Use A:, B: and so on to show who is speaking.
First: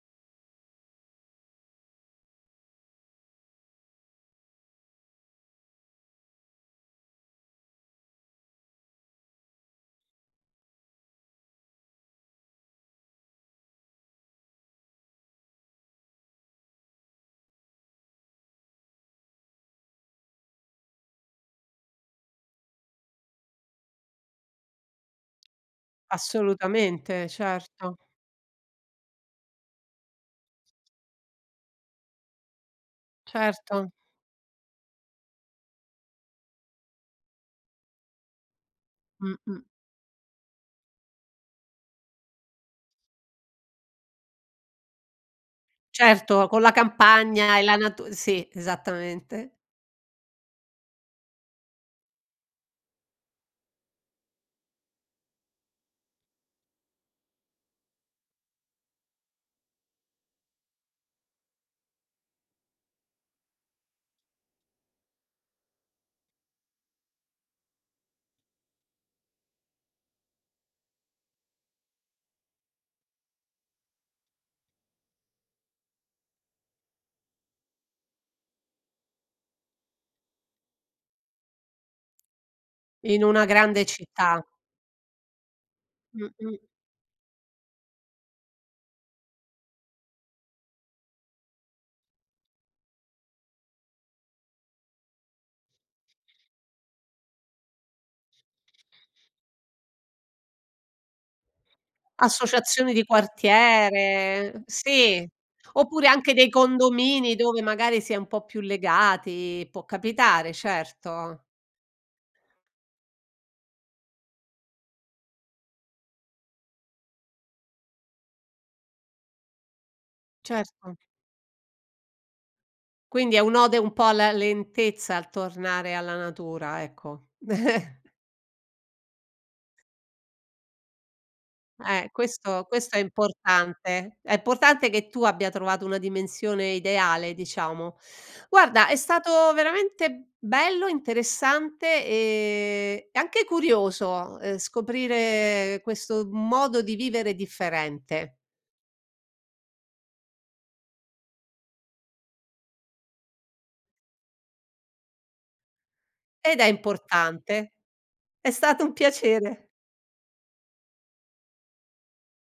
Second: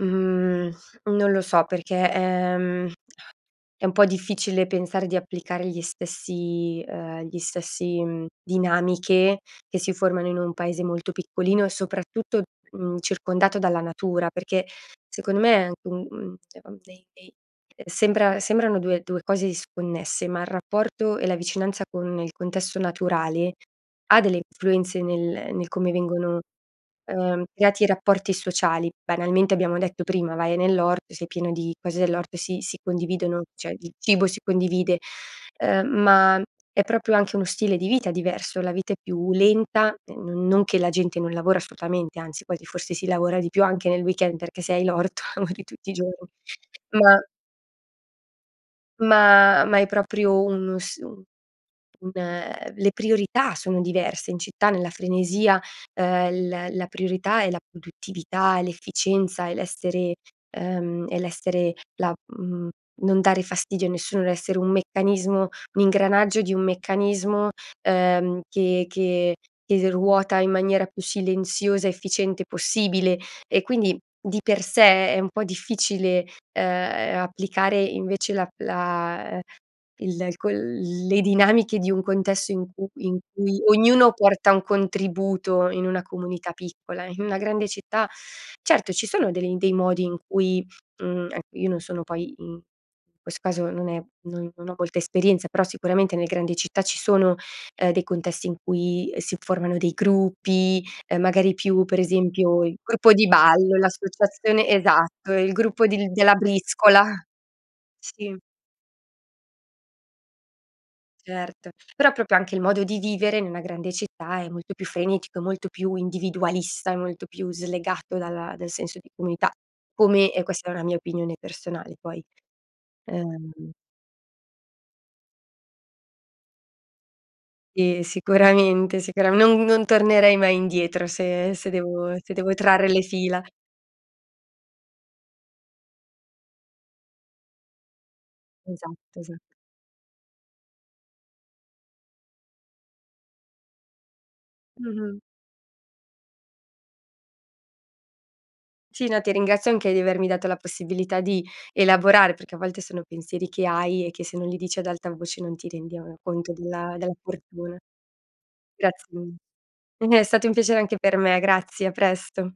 A: Mhmm, non lo so, perché, ehm, è un po' difficile pensare di applicare gli stessi uhm, gli stessi mhmm, dinamiche che si formano in un paese molto piccolino e soprattutto, mhmm, circondato dalla natura. Perché secondo me è anche, mhmm, dei dei sembra sembrano due due cose disconnesse, ma il rapporto e la vicinanza con il contesto naturale ha delle influenze nel nel come vengono,
B: Assolutamente,
A: ehm, creati
B: certo.
A: rapporti sociali. Banalmente abbiamo detto prima vai nell'orto, sei pieno di cose dell'orto e si si condividono, cioè il
B: Certo.
A: cibo si condivide, ehm, ma è proprio anche uno stile di vita diverso, la vita è più
B: Mh-mh.
A: lenta, non-non che la gente non lavora assolutamente, anzi quasi forse si lavora di più, anche nel weekend, perché se hai l'orto lavori tutti i giorni.
B: Certo, con la
A: Ma
B: campagna e la natu sì, esattamente.
A: Ma, ma è proprio un s un le priorità sono diverse in città, nella frenesia, ehm, la la priorità è la produttività, è l'efficienza è l'essere, ehm, è l'essere la mhmm, non dare fastidio a nessuno, l'essere un meccanismo un ingranaggio di un meccanismo, ehm, che che che ruota in maniera più silenziosa, efficiente possibile e quindi di per sé è un po' difficile e, applicare invece la la il c le dinamiche di un contesto in cui in
B: In una
A: cui
B: grande
A: ognuno
B: città.
A: porta un contributo in una comunità
B: Mh-mh.
A: piccola. In una grande città, certo ci sono del dei modi in cui mhmm, ecco, io non sono poi mhmm, in questo caso non è, non non ho molta esperienza, però sicuramente nelle grandi città, ci sono, ehm, dei contesti in cui si formano dei gruppi, ehm, magari più per esempio, il
B: Associazione di
A: gruppo di ballo,
B: quartiere
A: l'associazione
B: sì,
A: esatto, il gruppo
B: oppure
A: di
B: anche
A: della
B: dei
A: briscola.
B: condomini dove magari si è un
A: Sì.
B: po' più legati, può capitare, certo.
A: Certo. Però proprio anche il modo di vivere, in una grande città è molto più frenetico, è molto più individualista, è molto più slegato dalla dal senso di comunità. Come, e questa è una mia
B: Certo.
A: opinione personale poi,
B: Quindi è
A: ehm
B: un'ode un po' alla lentezza, al tornare alla natura, ecco.
A: Sì, sicuramente, sicuramen non non tornerei mai indietro se se
B: Eh,
A: devo se devo
B: questo
A: trarre
B: questo
A: le
B: è
A: fila.
B: importante, è importante che tu abbia trovato una dimensione ideale, diciamo. Guarda è
A: Esatto, esat
B: stato veramente bello, interessante, ehm, e anche curioso
A: Mh-mh.
B: scoprire questo modo di vivere differente.
A: Sì, no, ti ringrazio anche di avermi dato la possibilità di elaborare, perché a volte sono pensieri che hai, e che se non li dici ad alta voce non ti rendi conto, uhm,
B: Ed è
A: della della
B: importante.
A: fortuna.
B: È stato un
A: Grazie mille.
B: piacere.
A: È stato un piacere anche per me. Grazie, a presto.